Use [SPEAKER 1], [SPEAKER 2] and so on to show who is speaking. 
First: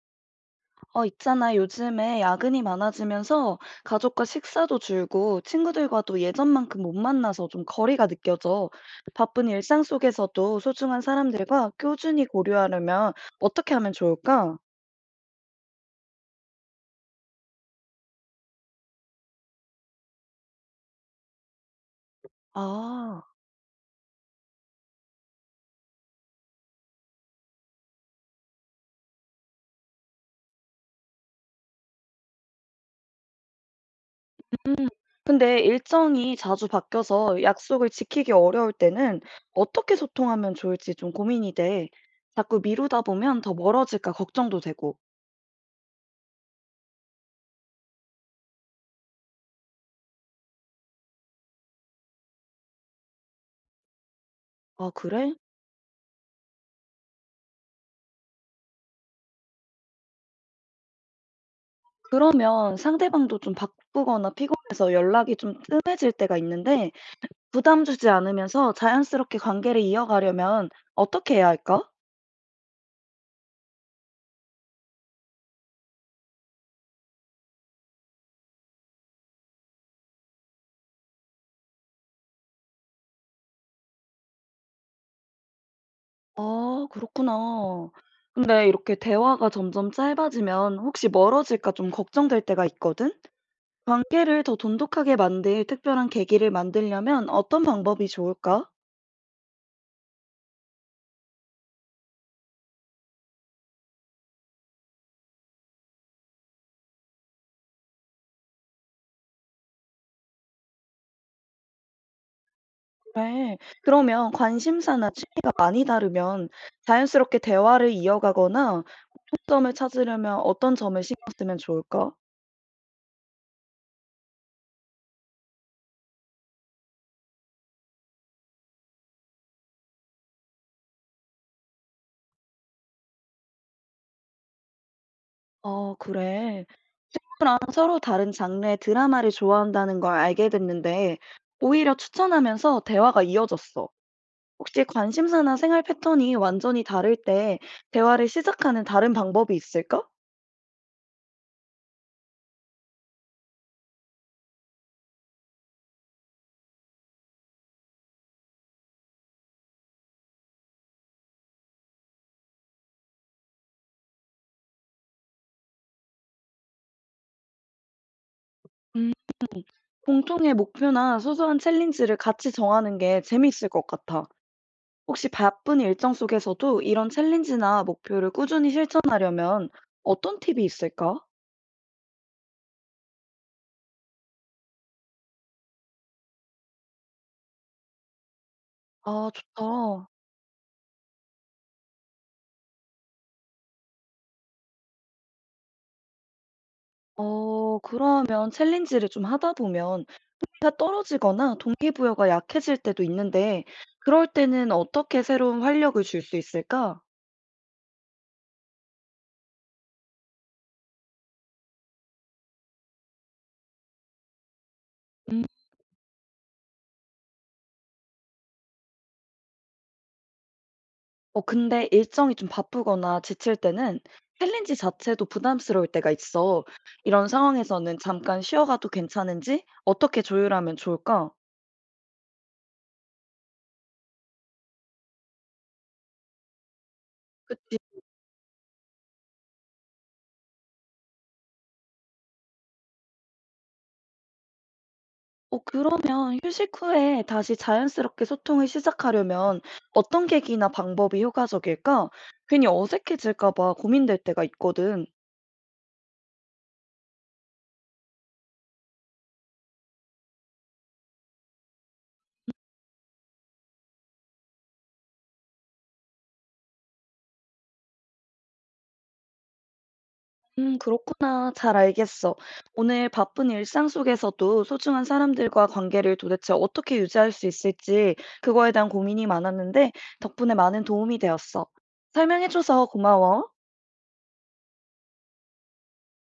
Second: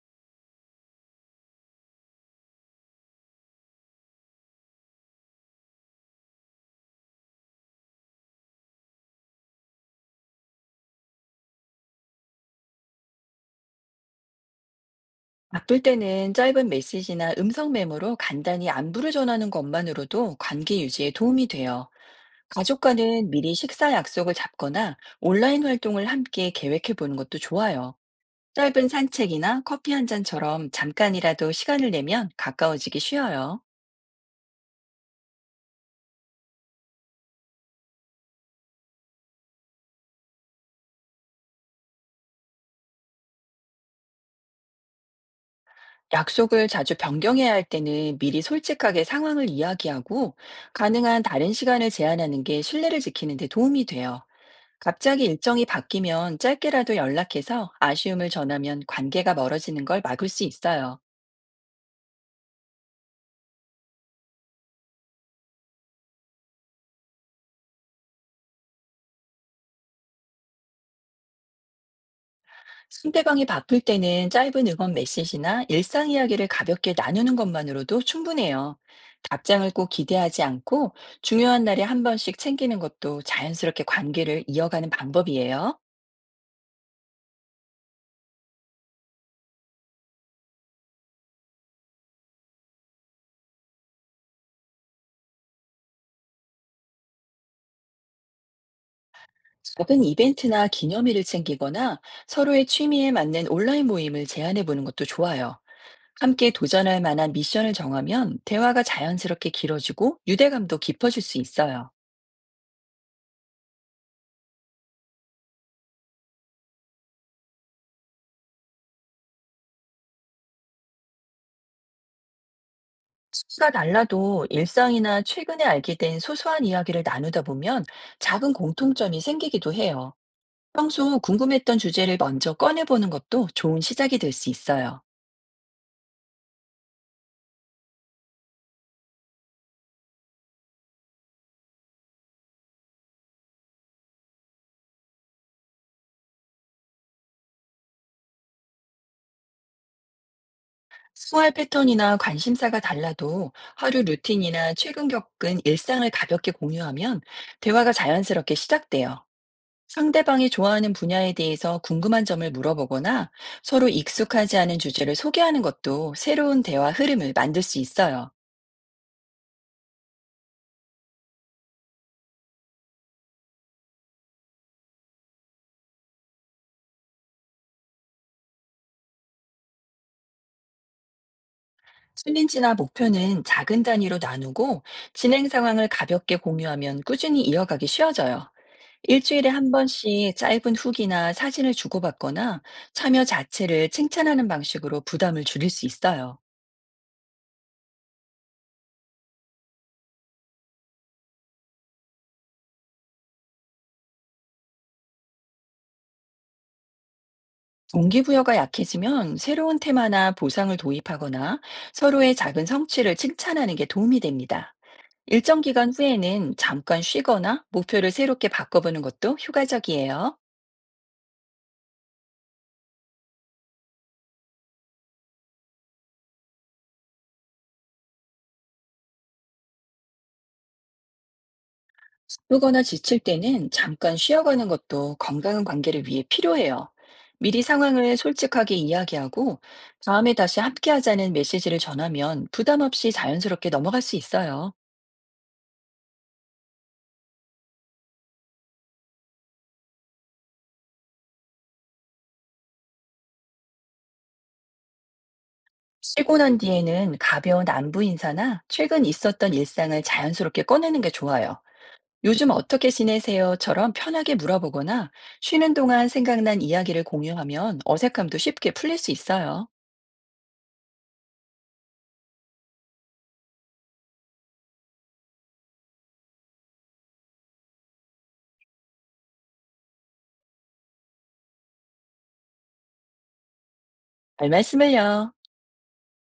[SPEAKER 1] 있잖아. 요즘에 야근이 많아지면서 가족과 식사도 줄고 친구들과도 예전만큼 못 만나서 좀 거리가 느껴져. 바쁜 일상 속에서도 소중한 사람들과 꾸준히 고려하려면 어떻게 하면 좋을까?
[SPEAKER 2] 바쁠 때는 짧은 메시지나 음성 메모로 간단히 안부를 전하는 것만으로도 관계 유지에 도움이 돼요.
[SPEAKER 1] 아,
[SPEAKER 2] 가족과는 미리 식사 약속을 잡거나 온라인 활동을 함께 계획해 보는 것도 좋아요. 짧은 산책이나 커피 한 잔처럼 잠깐이라도 시간을 내면 가까워지기 쉬워요.
[SPEAKER 1] 근데 일정이 자주 바뀌어서 약속을 지키기 어려울 때는 어떻게 소통하면 좋을지 좀 고민이 돼. 자꾸 미루다 보면 더 멀어질까 걱정도 되고.
[SPEAKER 2] 약속을 자주 변경해야 할 때는 미리 솔직하게 상황을 이야기하고, 가능한 다른 시간을 제한하는 게 신뢰를 지키는 데 도움이 돼요.
[SPEAKER 1] 아,
[SPEAKER 2] 갑자기
[SPEAKER 1] 그래?
[SPEAKER 2] 일정이 바뀌면 짧게라도 연락해서 아쉬움을 전하면 관계가 멀어지는 걸 막을 수 있어요.
[SPEAKER 1] 그러면 상대방도 좀 바쁘거나 피곤해서 연락이 좀 뜸해질 때가 있는데 부담 주지 않으면서 자연스럽게 관계를 이어가려면 어떻게 해야 할까?
[SPEAKER 2] 상대방이 바쁠 때는 짧은 응원 메시지나 일상 이야기를 가볍게 나누는 것만으로도 충분해요. 답장을 꼭 기대하지 않고, 중요한 날에 한 번씩 챙기는 것도 자연스럽게 관계를 이어가는 방법이에요.
[SPEAKER 1] 아, 그렇구나. 근데 이렇게 대화가 점점 짧아지면 혹시 멀어질까 좀 걱정될 때가 있거든? 관계를 더 돈독하게 만들 특별한 계기를 만들려면 어떤 방법이 좋을까?
[SPEAKER 2] 작은 이벤트나 기념일을 챙기거나, 서로의 취미에 맞는 온라인 모임을 제안해 보는 것도 좋아요. 함께 도전할 만한 미션을 정하면 대화가 자연스럽게 길어지고 유대감도 깊어질 수 있어요.
[SPEAKER 1] 그래. 그러면 관심사나 취미가 많이 다르면 자연스럽게 대화를 이어가거나 점을 찾으려면 어떤 점을 신경 쓰면 좋을까?
[SPEAKER 2] 수가 달라도 일상이나 최근에 알게 된 소소한 이야기를 나누다 보면 작은 공통점이 생기기도 해요. 평소 궁금했던 주제를 먼저 꺼내보는 것도 좋은 시작이 될 수 있어요.
[SPEAKER 1] 어, 그래. 친구랑 서로 다른 장르의 드라마를 좋아한다는 걸 알게 됐는데, 오히려 추천하면서 대화가 이어졌어. 혹시 관심사나 생활 패턴이 완전히 다를 때 대화를 시작하는 다른 방법이 있을까?
[SPEAKER 2] 생활 패턴이나 관심사가 달라도 하루 루틴이나 최근 겪은 일상을 가볍게 공유하면 대화가 자연스럽게 시작돼요. 상대방이 좋아하는 분야에 대해서 궁금한 점을 물어보거나, 서로 익숙하지 않은 주제를 소개하는 것도 새로운 대화 흐름을 만들 수 있어요.
[SPEAKER 1] 음, 공통의 목표나 소소한 챌린지를 같이 정하는 게 재밌을 것 같아. 혹시 바쁜 일정 속에서도 이런 챌린지나 목표를 꾸준히 실천하려면 어떤 팁이 있을까?
[SPEAKER 2] 챌린지나 목표는 작은 단위로 나누고, 진행 상황을 가볍게 공유하면 꾸준히 이어가기 쉬워져요.
[SPEAKER 1] 아,
[SPEAKER 2] 일주일에 한
[SPEAKER 1] 좋다.
[SPEAKER 2] 번씩 짧은 후기나 사진을 주고받거나, 참여 자체를 칭찬하는 방식으로 부담을 줄일 수 있어요.
[SPEAKER 1] 그러면 챌린지를 좀 하다 보면 가 떨어지거나 동기부여가 약해질 때도 있는데, 그럴 때는 어떻게 새로운 활력을 줄 수 있을까?
[SPEAKER 2] 동기부여가 약해지면 새로운 테마나 보상을 도입하거나, 서로의 작은 성취를 칭찬하는 게 도움이 됩니다.
[SPEAKER 1] 음,
[SPEAKER 2] 일정 기간 후에는 잠깐 쉬거나 목표를 새롭게 바꿔보는 것도 효과적이에요.
[SPEAKER 1] 근데 일정이 좀 바쁘거나 지칠 때는 챌린지 자체도 부담스러울 때가 있어. 이런 상황에서는 잠깐 쉬어가도 괜찮은지 어떻게 조율하면 좋을까?
[SPEAKER 2] 바쁘거나 지칠 때는 잠깐 쉬어가는 것도 건강한 관계를 위해 필요해요. 미리
[SPEAKER 1] 그치.
[SPEAKER 2] 상황을 솔직하게 이야기하고, 다음에 다시 함께하자는 메시지를 전하면 부담 없이 자연스럽게 넘어갈 수 있어요.
[SPEAKER 1] 그러면 휴식 후에 다시 자연스럽게 소통을 시작하려면 어떤 계기나 방법이 효과적일까? 괜히 어색해질까 봐 고민될 때가 있거든.
[SPEAKER 2] 쉬고 난 뒤에는 가벼운 안부 인사나 최근 있었던 일상을 자연스럽게 꺼내는 게 좋아요. 요즘 어떻게 지내세요?처럼 편하게 물어보거나, 쉬는 동안 생각난 이야기를 공유하면 어색함도 쉽게 풀릴 수 있어요.
[SPEAKER 1] 그렇구나. 잘 알겠어. 오늘 바쁜 일상 속에서도 소중한 사람들과 관계를 도대체 어떻게 유지할 수 있을지 그거에 대한 고민이 많았는데 덕분에 많은 도움이 되었어. 설명해줘서 고마워.
[SPEAKER 2] 별 말씀을요.